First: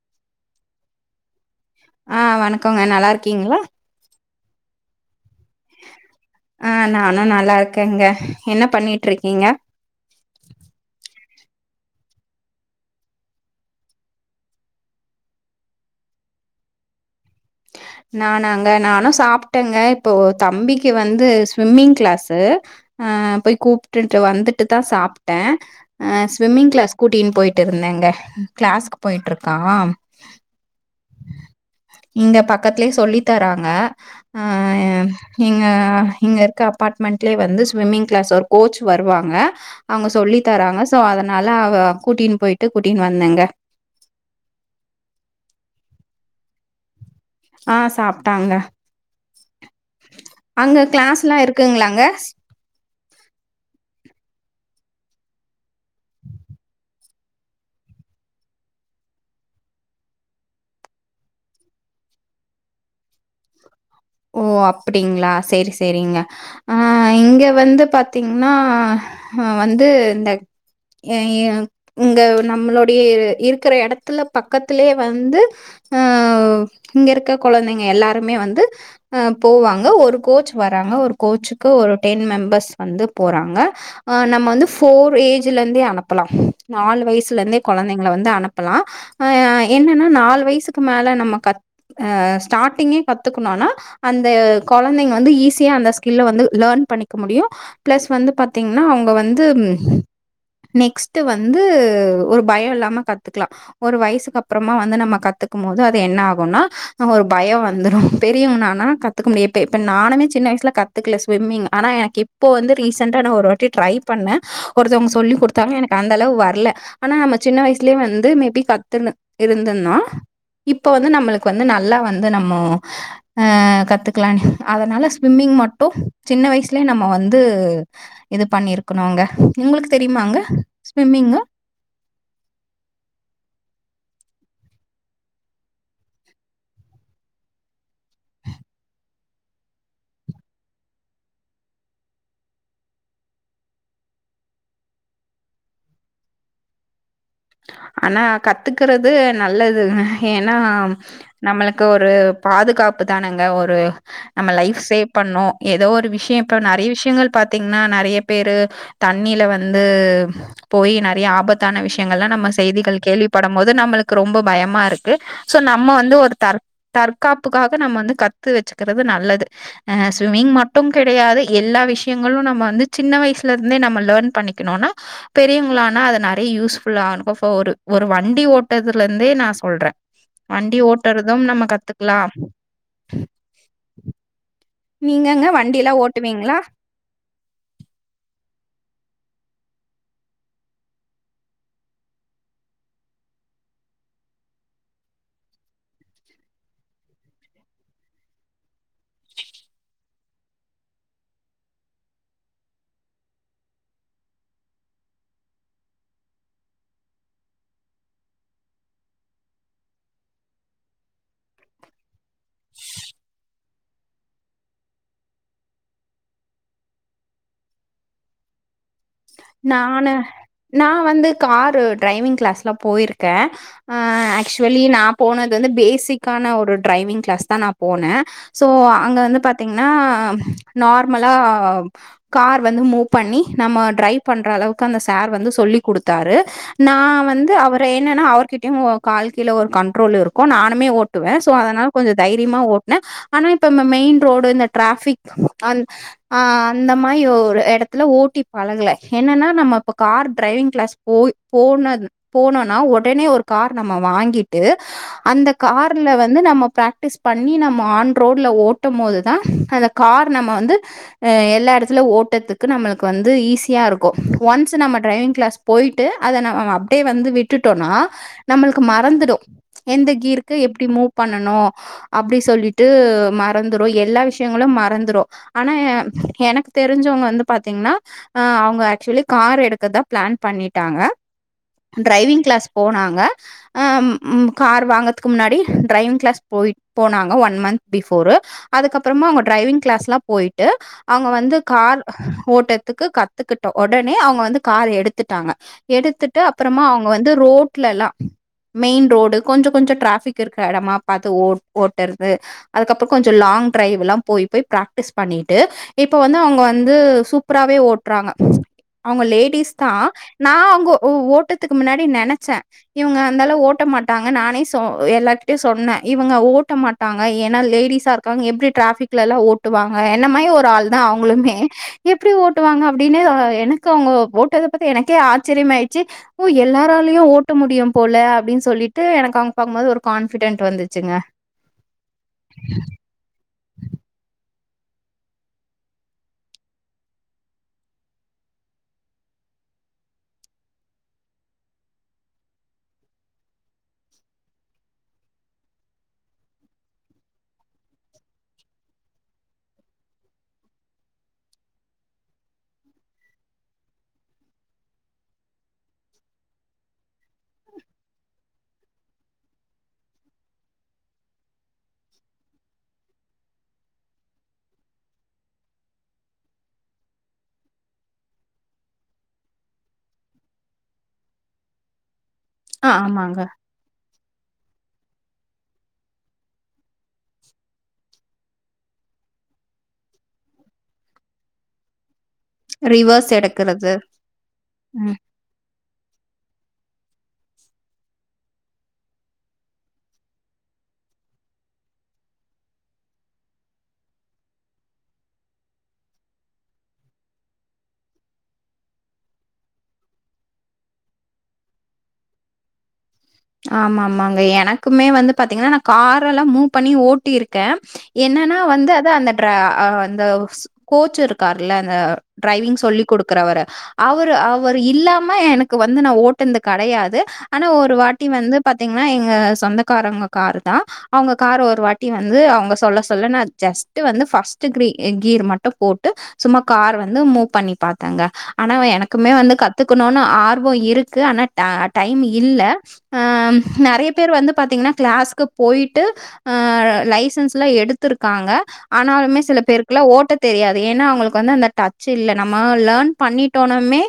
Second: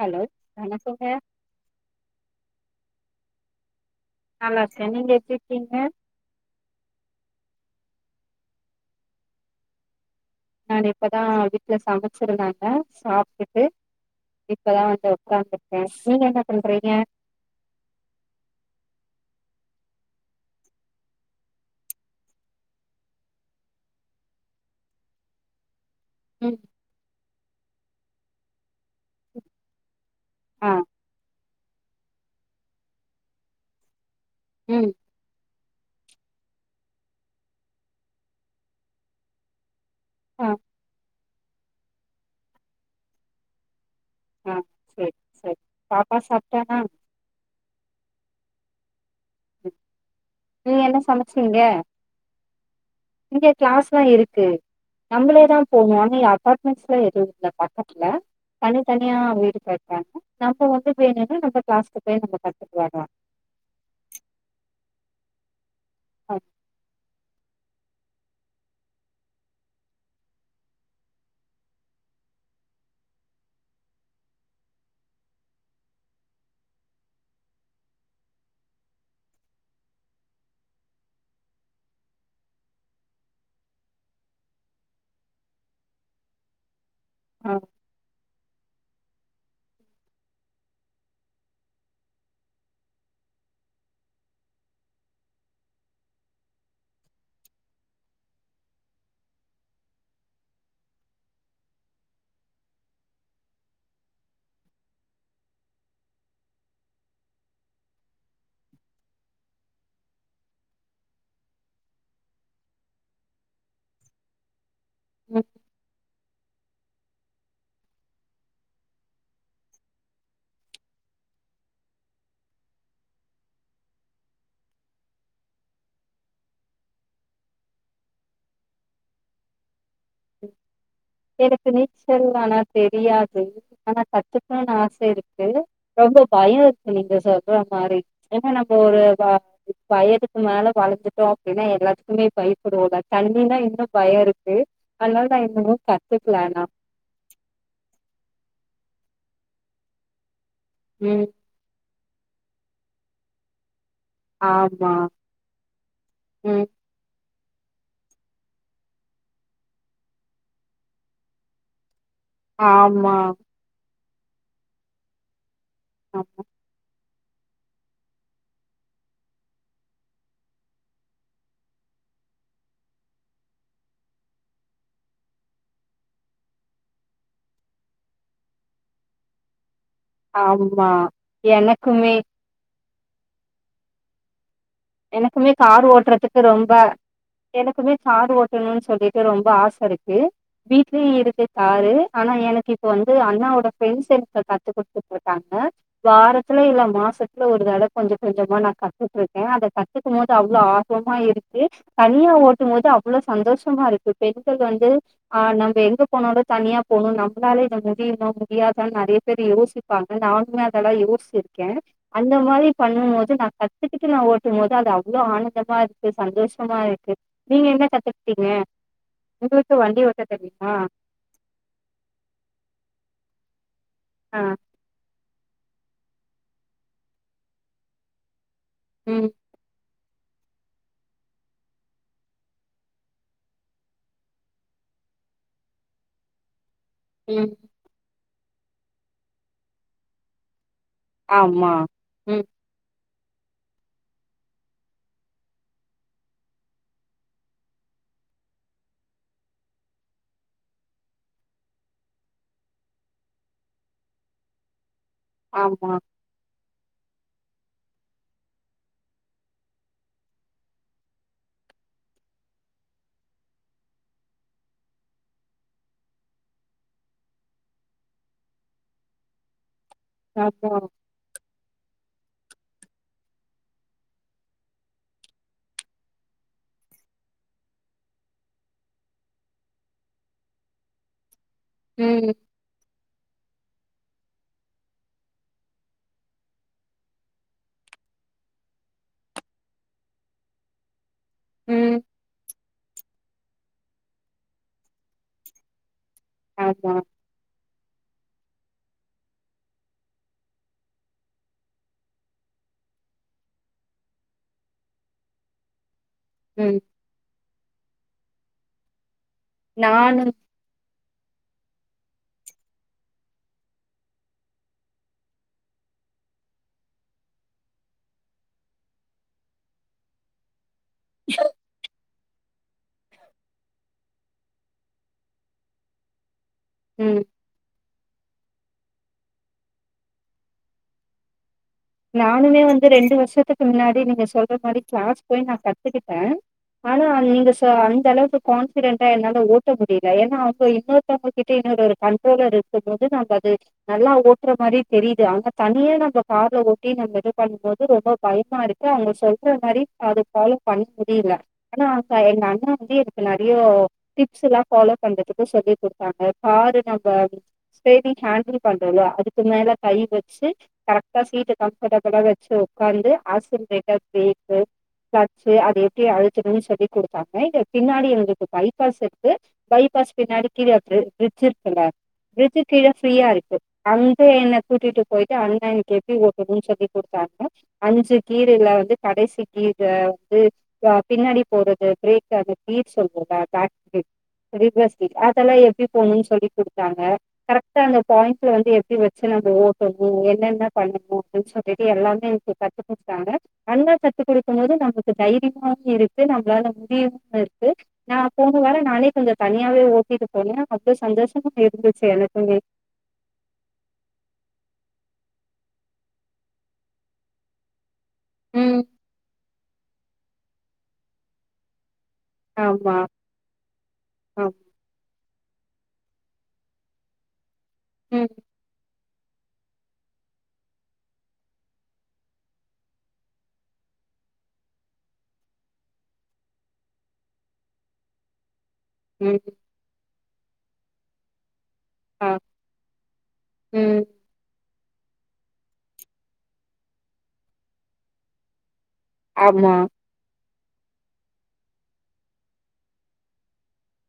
Hello வணக்கோங்க அ வணக்கோங்க நல்லாயிருக்கீங்களா நல்லா இருக்கே நீங்க எப்டி இருக்கீங்க ஆ நானு நல்ல இருக்கங்க என்ன பண்ணிட்டு இருக்கீங்க நானு இப்பதா வீட்டல சமச்சிருந்தாங்க சாப்ட்டுட்டு இப்பதா வந்து ஒக்காந்துருக்கே நீங்க என்ன பண்றீங்க. [inaudible] நானாங்க நானு சாப்பிட்டேங்க இப்போ தம்பிக்கு வந்து ஸ்விம்மிங் கிளாஸ்சு அ போய் கூப்பிட்டுட்டு வந்துட்டுதா சாப்ட்ட ஆ ம் ஸ்விம்மிங் கிளாஸ் கூட்டின்னு போயிட்டு இருந்தேங்க கிளாஸ்க்கு போயிட்டுருக்க ஆ இங்க பக்கத்தலயே சொல்லி தராங்க ஆ ம் இங்க இங்க இருக்க அபார்ட்மெண்ட்டலயே வந்து ஸ்விம்மிங் கிளாஸ் ஒரு கோச் வருவாங்க அவங்க சொல்லி ஆ தராங்க சோ அதனால அவ கூட்டின்னு போயிட்டு கூட்டின்னு வந்தேங்க ஆ சேரி சேரி பாப்பா சாப்ட்டானா ஆ சாப்பிட்டாங்க நீங்க அங்க என்ன கிளாஸ் எல்லா சமச்சீங்க இருக்குங்களாங்க இங்க கிளாஸ்லா இருக்கு. நம்மளேதா போணுனு ஆனா எ அபாட்மெண்ட்ஸ்ல எதுவு இல்ல பக்கத்துல. தனித்தனியா வீடு [unintelligible] நம்ம வந்து வேணுன்னா நம்ம கிளாஸ்க்கு போய் நம்ம கத்துட்டு வர்லா ஓ அப்டிங்களா சேரி சேரிங்க ஆ இங்க வந்து பாத் பாத்தீங்கன்னா வந்து இந்த ஏ ஏ இங்க நம்மளுோடைய இருக்குற எடத்துல பக்கத்துலயே வந்து ஆ இங்க இருக்க கொழந்தைங்க எல்லாருமே வந்து ஆ போவாங்க ஒரு கோச் வராங்க ஒரு கோச்சுக்கு ஒரு டென் மெம்பர்ஸ் வந்து போறாங்க ஆ நம்ம வந்து போர் ஏஜ்ல இருந்தே அனுப்பலா நாலு வயசுல ஆ இருந்தே கொழந்தைங்கல வந்து அனுப் லா ஆ என்னன்னா நாலு வயசுக்கு மேல நம்ம கத் அ ஸ்டார்ட்டிங்கே கத்துக்குணுனா அந்த கொழந்தைங்க வந்து ஈஸியா அந்த ஸ்கில்ல வந்து லேர்ன் பண்ணிக்க முடியு பிளஸ் வந்து பாத்தீங்கன்னா அவங்க வந்து நெக்ஸ்ட் வந்து ஒரு பயோ இல்லாம கத்துக்கலா ஒரு வயசுக்கு அப்றமா வந்து நம்ம கத்துக்கும் போது அது என்ன ஆகுன்னா ஒரு பயம் வந்துரு பெரியவனான [unintelligible] இப்ப நானுமே சின்ன வயசில கத்துக்கல ஸ்ம்மிங் ஆனா எனக்கு இப்போ வந்து ரீசெண்டா நா ஒரு வாட்டி டிரை பண்ண ஒருத்தவங்க சொல்லி ம் குடுத்தாங்க எனக்கு அந்த அளவு வர்ல ஆனா நம்ம சின்ன வயசுலேயே வந்து மேபி கத்துன்னு இருந்தனா இப்ப வந்து நம்மளுக்கு வந்து நல்லா வந்து நம்மோ ஆ கத்துக்கலானு அதுனால ஸ்விம்மிங் மட்டு சின்ன வயசுலயே நம்ம வந்து இது பண்ணிருக்கணுங்க உங்களுக்கு தெரியுமாங்க ஸ்விம்மிங்கு எனக்கு நீச்சல் ஆனா தெரியாது ஆனா கத்துக்கணுனு ஆச இருக்கு ரொம்ப பயம் இருக்கு நீங்க சொல்ற மாரி ஏனா நம்ம ஒரு வயதுக்கு மேல வளந்துட்டோ அப்டின்னா எல்லாத்துக்குமே பயப்படுவோல தண்ணின்னா இன்னு பயோ இருக்கு அதனால நா இன்னமு கத்துக்கல ஆனா ஆனா கத்துக்குறது நல்லதுங்க ஏனா ம் நம்மளுக்கு ஒரு பாதுகாப்பு தானங்க ஒரு நம்ம லைஃப் ஆமா சேவ் பண்ணு ஏதோ ஒரு விஷய இப்ப ம் நெறைய விஷயங்கள் பாத்தீங்கன்னா நெறைய பேரு தண்ணில வந்து போயி நெறைய ஆபத்தான விஷயங்கள்லா நம்ம செய்திகள் ஆமா கேள்விப்படும் போது நம்மளுக்கு ரொம்ப பயமா இருக்கு சோ நம்ம வந்து ஒரு தர தற்காப்புக்காக நம்ம வந்து கத்து வெச்சுக்கிறது நல்லது ஆ ஸ்விம்மிங் மட்டு கெடையாது எல்லா விஷயங்களு நம்ம வந்து சின்ன வயசுல இருந்தே நம்ம லேர்ன் பண்ணிக்கணுன்னா பெரியவங்களானா அத நெறைய யூஸ் ஃபுல்லானுக்கு இப்ப ஒரு ஒரு வண்டி ஓட்டதுலந்தே நா சொல்ற வண்டி ஆமா ஓட்டறதும் நம்ம எனக்குமே கத்துக்லா நீங்கங்க எனக்குமே கார் வண்டிலாம் ஓட்றதுக்கு ஓட்டுவீங்களா? ரொம்ப எனக்குமே கார் ஓட்டணுனு சொல்லிட்டு ரொம்ப ஆச இருக்கு வீட்லே இருக்கு காரு ஆனா எனக்கு இப்ப வந்து அண்ணாவோட ஃபிரெண்ஸ் எனக்கு கத்து குடுத்துட்ருக்காங்க வாரத்துல இல்ல மாசத்துல ஒரு தடவ கொஞ்ச கொஞ்சமா நா கத்துட்ருக்கே அத கத்துக்குமோது அவ்ளோ ஆர்வமா இருக்கு தனியா ஓட்டுமோது அவுளோ சந்தோஷமா இருக்கு பெண்கள் வந்து ஆ நம்ம எங்க போனாலு தனியா போனு நம்முளால இத முடியுமா முடியாதான் நெறைய பேரு யோசி நானுமே அதெல்லா யோச்சிருக்கே அந்த மாரி பண்ணு போது நா கத்துக்கிட்டு நா ஒட் ட்டுமோது அது அவுளோ ஆனந்தமா இருக்கு சந்தோஷமா இருக்கு நீங்க எங்க கத்துக்கிட்டீங்க உங்களுக்கு வண்டி நானு ஓட்ட தெரியுமா நா வந்து காரு டிரரைவிங் கிளாஸ்லா போய்ருக்கே அ ஆ ஆக்ச்வ லி நா போனது வந்து பேசிக்கான ஒரு டிரைவிங் கிளாஸ் தா நா போன சோ அங்க ம் வந்து பாத் திங்னா நார்மலா கார் வந்து மூ்வ் பண்ணி நம்ம டிரைவ் பண்ற அளவுக்கு அந்த சார் வந்து சொல்லி் குடுத்தாரு நா வந்து ம் அவர் என்னனா அவர்கிட்டயு கால் கீழ ஒரு கண்ட்ரோல் இருக்கு நானுமே ஒட் டுவே சோ ஆமா அதனால கொஞ்ச ம் தைரிமா ஓட்ன ஆனா இப்ப மெ மெயின் ரோடு இந்த டிராபிக் அந் ஆ அந்த மாதிரி ஒர் எடத்துல ஓட்டி பழகுல என்னன்னா நம்ம இப்ப கார் டிரைவிங் கிளாஸ் போய் போன போனோனா ஒடனே ஒரு கார் நம்ம வாங்கிட்டு அந்த ஆமா கார்ல வ வந்து நம்ம பிராக்டிஸ் பண்ணி நம்ம ஆன் ரோட்ல ஓட்டுமோதுதான் அந்த கார் நம்ம வந்து அ எல்லா எடத்துலு ஓட்டத்துக்கு நம்மளுக்கு வந்து ஈஸி சியா இருக்கு ஒன்ஸு நம்ம டிரைவிங் கிளாஸ் போய்ட்டு அத நம் அப்டியே வந்து விட்டுட்டோனா நம்மளுக்கு மறந்துடு எந்த கீர்க்கு ஆமா எப்டி மூவ் பண்ணனு அப்டி சொல்லிட்டு மறந்துரு எல்லா விஷ்யங்களு மறந்துரு ஆனா எனக்கு தெரிஞ்சவ்ங்க வந்து பாத்தீங்னா அ அவுங்க ஆக்சுலி கார் எடுக்கதா பிளான் பண்ணிட்டாங்க ம் டிரைவிங் கிளாஸ் போனாங்க ஆம் ம் கார் வாங்கற்துக்கு முன்னாடி டிரைவிங் கிளாஸ் போயி போனாங்க ஒன் மந்த் பிஃபோரு அதுக்கப்புறமா அவுங்க ட்ரைவிங் கிளாஸ் லா போய்ட்டு அவுங்க வந்து ம் கார் ஓட்டத்துக்கு கத் கத்துக்கிட்ட ஒடனே அவங்க வந்து கார் எடுத்துட்டாங்க எடுத்துட்டு அப்புறமா ஆமா அவ்ங்க வ வந்து ரோட்லலா மெயின் ரோடு கொஞ்சோ கொஞ்சோ டிராஃபிக் இருக்க எடமா பாத்து ஓட் ஓட்டற்து அதுக்கப்புற கொஞ்ச லாங் டிரைவ்லா போய் போய் ப்ராக்ட்டிஸ் பண்ணிட்டு இப்ப வந்து அவ்ங்க ம் வந்து சூப்புராவே ஓட்றாங்க அவ்ங்க லே ஃபீஸ் நானு நா அங்க ஓட்டத்துக்கு முன்னாடி நெனச்ச இவுங்க அந்தாலு ஓட்ட மாட்டாங்க நானே சொ எல்லார்கிட்டயு சொன்னே இவுங்க ஓட்ட மாட் டாங்க ஏனா லேடிஸா இருக்காங்க எப்டி டிராபிக்ல எல்லா ஓட்டுவாங்க என்ன மாரி ஒரு ஆள் னா அவுங்குளுமே எப்டி ஓட்டுவாங்க அப்டினு அ எனக்கு அவுங்க போட்டத பத்தி எனக்கே ஆச்சிரிய மாய்ட்ச்சி ஓ எல்லாராலயு ம் ஓட்ட முடியும் போல அப்டின் சொல்லிட்டு எனக்கு அங்க பாக்குமோது ஒரு கான்ஃபிடென்ட் வந்துச்சுங்க நானுமே வந்து ரெண்டு வருஷத்துக்கு முன்னாடி நீங்க சொல்ற மாரி கிளாஸ் போய் நா கத்துக்கிட்ட ஆனா நீங்க ச அந்த அளவுக்கு கான்பிடன்டா என்னால ஓட்ட முடியில ஏனா அவுங்க இன்னொரு நம்மகிட்ட இன்னொரு ஒரு கண்ட்ரோலா இருக்குமோது நம்ம அது நல்லா ஓட்ற மாரி தெரியிது ஆனா தனிய நம்ம கார்ல ஒட் டி நம்ம இது பண்ணு போது ரொம்ப பயமா இருக்கு அவுங்க சொல்ற மாரி அத ஃபாலோ பண்ண முடியில ஆனா எங்க அண்ணா வந்து எனக்கு நெறைய டிப்ஸ் எல்லா ஃபாலோ பண்றதுக்கு சொல்லி குடுத்தாங்க காரு நம்ப [unintelligible] ஹேண்டில் பண்றோல்யா அதுக்கு மேல கை வெச்சு கரெக்ட்டா சீட்டு கம்ஃபர்டபிளா வெச்சு உக்காந்து ஆசிலேட்டர் [unintelligible] கிளச்சு அத எப்டி அழுத்தணுன்னு சொல்லி குடுத்தாங்க இங்க பின்னாடி எங்களுக்கு பைபாஸ் இருக்கு பைபாஸ் பின்னாடி கீழா பி பிரிட்ஜ் இருக்குல்ல பிரிட்ஜ் கீழ ஆ ஃப்ரீயா ஆமாங்க. இருக்கு அங்க என்ன கூட்டிட்டு போயிட்டு அண்ணே எனக்கு எப்டி ஓட்னுன் சொல்லி குடுத்தாங்க அஞ்சு கீர்ல வந்து கடைசி கீர வந்து பின்னாடி போறது பிரேக் அது கீர் ரிவர்ஸ் சொல்றதா ஃபேக் எடுக்குறது. கீர் ரிவர்ஸ் கீர் அதெல்லா எப்டி போட்னுனு சொல்லி குடுத்தாங்க கரெக்டா அந்த பாயிண்ட்ல வந்து எப்டி வெச்சு நம்ப ஓட்டணு என்னென்ன பண்ணணு அப்டின்னு சொல்லிட்டு எல்லாமே எனக்கு கத்து குடுத்தாங்க அண்ணே கத்து குடுக்கும் போது நமக்கு தைரியமாவு இருக்கு நம்ளால முடியும்னு இருக்கு நா போன வாரோ நானே கொஞ்சோ தனியாவே ஓட்டிட்டு போனே அவ்ளோ சந்தோஷமா இருந்துச்சு எனக்குமே ஆமா ஆமாங்க எனக்குமே வந்து பாத்தீங்கனா நா கார் எல்லா மூ பண்ணி ஓட்டியிருக்கே என்னனா ம் வந்து அத அந்த டிரா அந்த கோச் இருக்கார்ல அந்த டிரைவிங் ஆமா சொல்லி குடு க்றவரு அவரு ஆம் அவரு இல்லாம எனக்கு வந்து நா ஓட்டுந்து கெடையாது ஆனா ஒரு ட்டி ம் வந்து பாத்தீங்கன்னா எங்க சொந்தக்காரங்க காரு தா அவங்க காரு ஒரு வாட்டி வந்து அவங்க சொல்ல சொல்ல நா ஜஸ்ட் வந்து ஃபஸ்ட்டு கிரீ கீர் மட்டு போட்டு சும்மா கார் வந்து மூ பண்ணி பாத்தங்க ஆனா எனக் குமே ம் வந்து கத்துக்கணுனு ஆர்வோ இருக்கு ஆனா ட டைமு ஆ இல்ல அம் ம் நறைய பேர் வந்து பாத்தீங்ன்னா கிளாஸ்க்கு போயிட்டு அ லைசன்ஸ் லா எடுத்துருக்காங்க ஆனாலுமே சில ஆமா பேருக்குலா ஓட்டத் தெரியாது ஏனா அவுங்களுக்கு வந்து அந்த டச் இல்ல நம்ம லேர்ன் பண்ணிட்டோனுமே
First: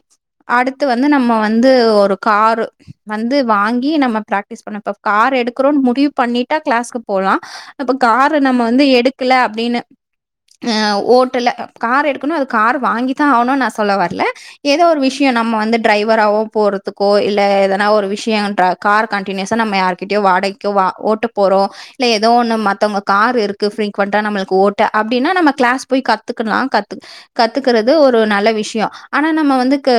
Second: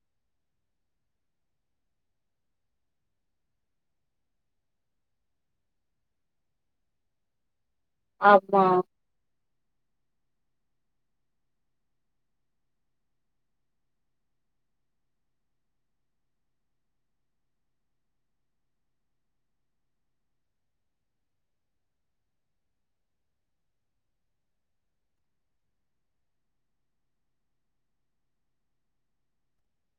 அடுத்து வந்து நம்மோ வந்து ஒரு காரு வந்து வாங் கி நம்ம பிராக்டிஸ் பண்ண இப்ப கார் எடுக்றோன் முடிவு பண்ணிட்டா கிளாஸ்க்கு போலா அப்ப கார நம்ம ஆமா வந்து எடுக்குல அப்டின்னு அ ஓட்டல கார் எடுக்கணு அது கார் வாங்கி தா ஆவுணு நா சொல்ல வரல ஏதோ ஒரு விஷ்யோ நம்ம வந்து டிரைவராவோ போறதுக்கோ இல்ல எதனா ஒரு விஷ்யோ ட்ரா கார் கண்ட்டினியூஸா நம்ம யாருகிட்டயோ வாடக்யோ வா ஓட்ட போறோ இல்ல ஏதோ ஒன்னு மத்தவங்க காரு இருக்கு ஃப்ரீக்குவட்டா நம்மளுக்கு ஓட்ட அப்டின்னா நம்ம கிளாஸ் போய் கத்துக்கலா கத்துக் கத்துக்குறது ஒரு நல்ல விஷ்யோ ஆனா நம்ம வந்து க்கு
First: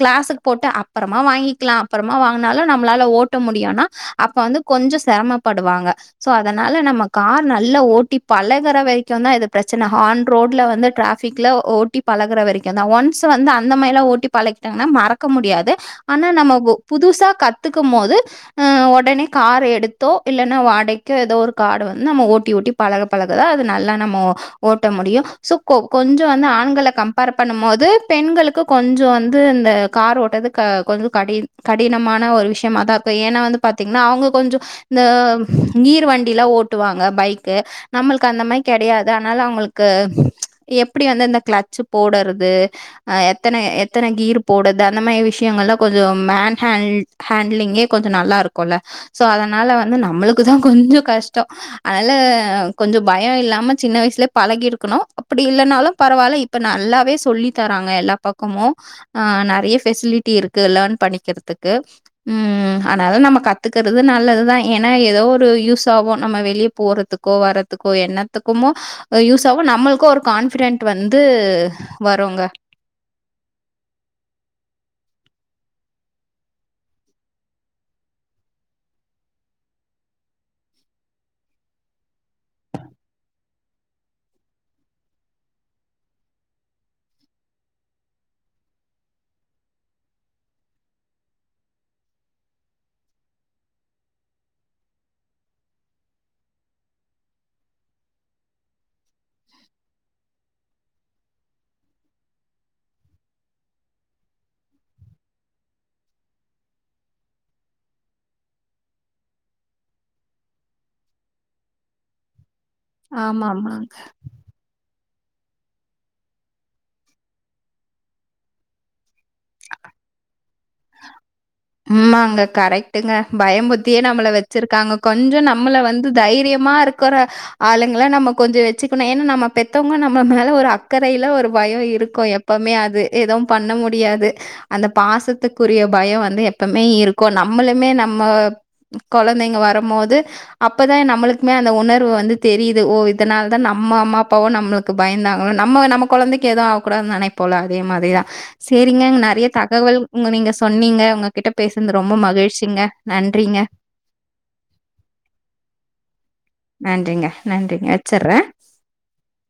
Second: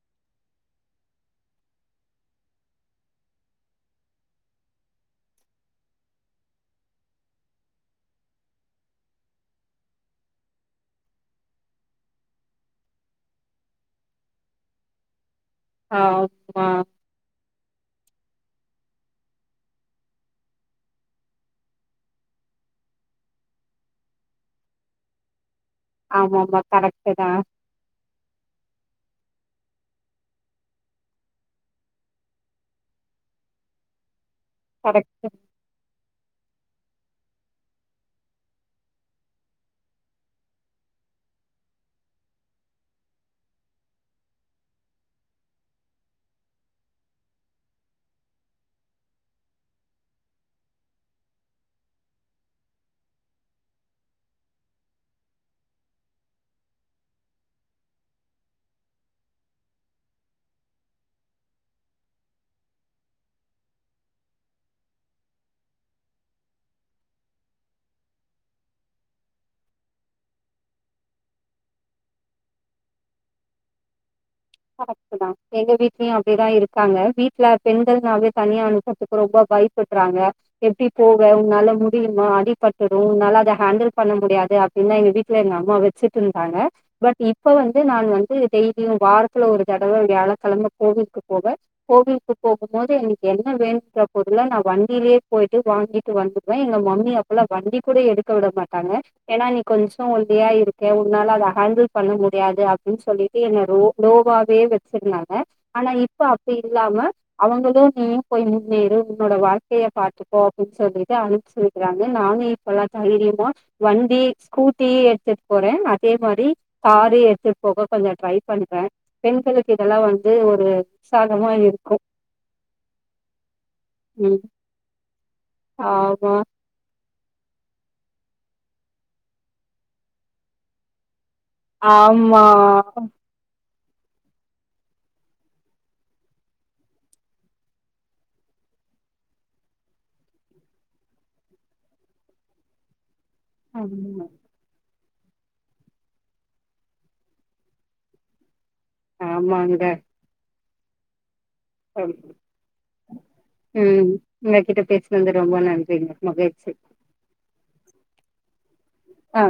கிளாஸுக்கு போட்டு அப்பறமா வாங்கிக்லா அப்பறமா வாங் னாலு நம்ளால ஓட்ட முடியுனா அப்ப வந்து கொஞ்சோ செரமப்படுவாங்க சோ அதனால நம்ம கார் நல்லா ஓட்டி பழகற வரைக்கு தா இது பிரச்சன ஹார்ன் ரோட்ல வந்து ட்ரா ஃபிக்ல ஓட்டி பழகுற வரைக்கு தா ஒன்ஸ் வந்து அந்த மாரிலா ஓட்டி பழகிட்டாங்கன்னா மறக்க முடியாது ஆனா நம்ம ஆமா ஒ புதுசா கத்துக்கோமோது அ ஒடனே காரு எடுத்தோ இல்லன்னா வாடக்கி எதோ ஒரு காடு வந்து நம்ம ஓட்டி ஓட்டி பழக பழக தா அது நல்லா நம்மோ ஓட்ட முடியு சோ கொ கொஞ்சோ வந்து ஆமாமா ஆண்கள கரெக்ட்டு கம்பேரு தான் பண்ணுமோது பெண்களுக்கு கொஞ்சோ வந்து இந்த கார் ஓட்டது க கொஞ்ச கடி கடினமா ன ஒரு விஷயமா தா இருக்கு ஏன்னா வந்து பாத்தீங்ன்னா அவுங்க கொஞ்சோ இந்த கரெக்ட்டு ஹீர் வண்டிலா ஓட்டுவாங்க பைக்கு நம்மளுக்கு அந்த மாரி கெடையாது அனால அவுங்களுக்கு எப்டி வந்து இந்த கிளட்ச்சு போடுறது அ எத்தன எத்தன கீர் போடது அந்த மாரி விஷ்யங்கள்லா கொஞ்சோ மேன் ஹேண் ஹேண்ட்லிங்கே கொஞ்சோ நல்லாருக்குல சோ அதனால வந்து நம்ளுக்கு தா கொஞ்சோ கஷ்டோ அனால கொஞ்சோ பயோ இல்லாம சின்ன வயசுலே பழகி இருக்கணு அப்புடி இல்லனாலு பரவால இ ப்ப நல்லாவே சொல்லி தராங்க எல்லா பக்கமு ஆ நறைய பெஃசிலிட்டி இருக்கு லேர்ன் பண்ணிக்கிறதுக்கு ம் ஆனாலு நம்ம கத்துக்கிறது நல்லது தா ஏன்னா ஏதோ ஒரு யூஸ் ஆகு நம்ம வெளிய போறதுக்கோ வரது த்துக்கோ என்னத்துக்குமோ யூஸ் ஆவு நம்மளுக்கு ஒரு கான்பிடென்ட் வந்து வருங்க கரெக்ட் தா எங்க வீட்லயு அப்டிதா இருக்காங்க வீட்ல பெண்கள்னாவே தனியா அனுப்றதுக்கு ரொம்ப பய் பட்றாங்க எப்டி போக உன்னால முடியுமா அடிபட்டுடும் உன்னால அத ஹேண்டில் பண்ண முடியாது அப் ஏன்னா எங்க வீட்ல எங்க அம்மா வச்சுட்டு இருந்தாங்க பட் இப்ப வந்து நாங்க வந்து டெய்லியு வாரத் ள ஒரு தடவ வியாழ கெளம கோவிலுக்கு போவ கோவிலுக்கு போகும்போது எனக்கு என்ன வேணுன்ற பொருள நா வண்டிலயே போயிட்டு வாங்கிட்டு வந்து அத்தா எங்க மம்மி அப்பல்லா வண்டி கூட எடுக்க விட மாட்டாங்க ஏன்னா நீ கொஞ்சோ ஒல்லியா இருக்க உன்னால அத ஹேண்டில் பண்ண முடியாது அப்டின்னு சொல்லிட்டு என்ன ரோ லோவாவே வச்சிருந்தாங்க ஆனா இப்ப அப்டி இல்லாம அவங்களு நீயே போயி நீ உன்னோட வாழ்கைய பாத்துக்கோ அப்டின் சொல்லிட்டு அனுப்ச்சி வெக்குறாங்க நானு ப்பல்லா தைரியமா ஆமாமாங்க. வண்டி ஸ்கூட்டி எடுத்துட்டு போறே அதே மாறி காரு எடுத்துட்டு போக கொஞ்சோ ட்ரை பண்றே பெண்களுக்கு இதெல்லா வந்து ஒரு விசாகமா இருக் ம்மாங்க கரெக்ட்டுங்க பயம்புருத்தியே நம்மள ம் வச்சிருக்காங்க கொஞ்சோ நம் நம்மள வந்து ஆமா தைரியமா இருக் க்குற ஆளுங்கள நம்ம கொஞ்சோ வச்சுக்கணு ஏன்னா நம்ம பெத்தவங்க நம்ம மேல ஒரு அக் க்கரையில ஒரு பயோ இருக்கும் ஆமா எப்பபுமே அது எதும் பண்ண முடியாது அந்த பாசத்துக்குரிய பய வந்து எப் எப்பமே இருக்கும் நம்மளுமே நம்ம கொழந்தைங்க வரம் போது அப்பதா நம்மளுக்குமே அந்த உணர்வு வந்து தெரியுது ஓ இதனா அத்தா நம்ம அம்மா அப்பாவோ நம்மளு பயந்தாங்கணு நம்ம நம்ம கொழந்தைக்கு எதும் ஆக கூடாது நெனைப்போல்ல அதே மாதிரிதா சேரிங்க நறைய தகவல் ஆமாங்க ஒங்க நீங்க சொன்னீங்க உங்க கிட்ட பேசுன ம் உங்க கிட்ட பேசினது ரொம்ப நன்றிங்க மகிழ்ச்சி நன்றிங்க நன்றிங்க வச்சட்றே அ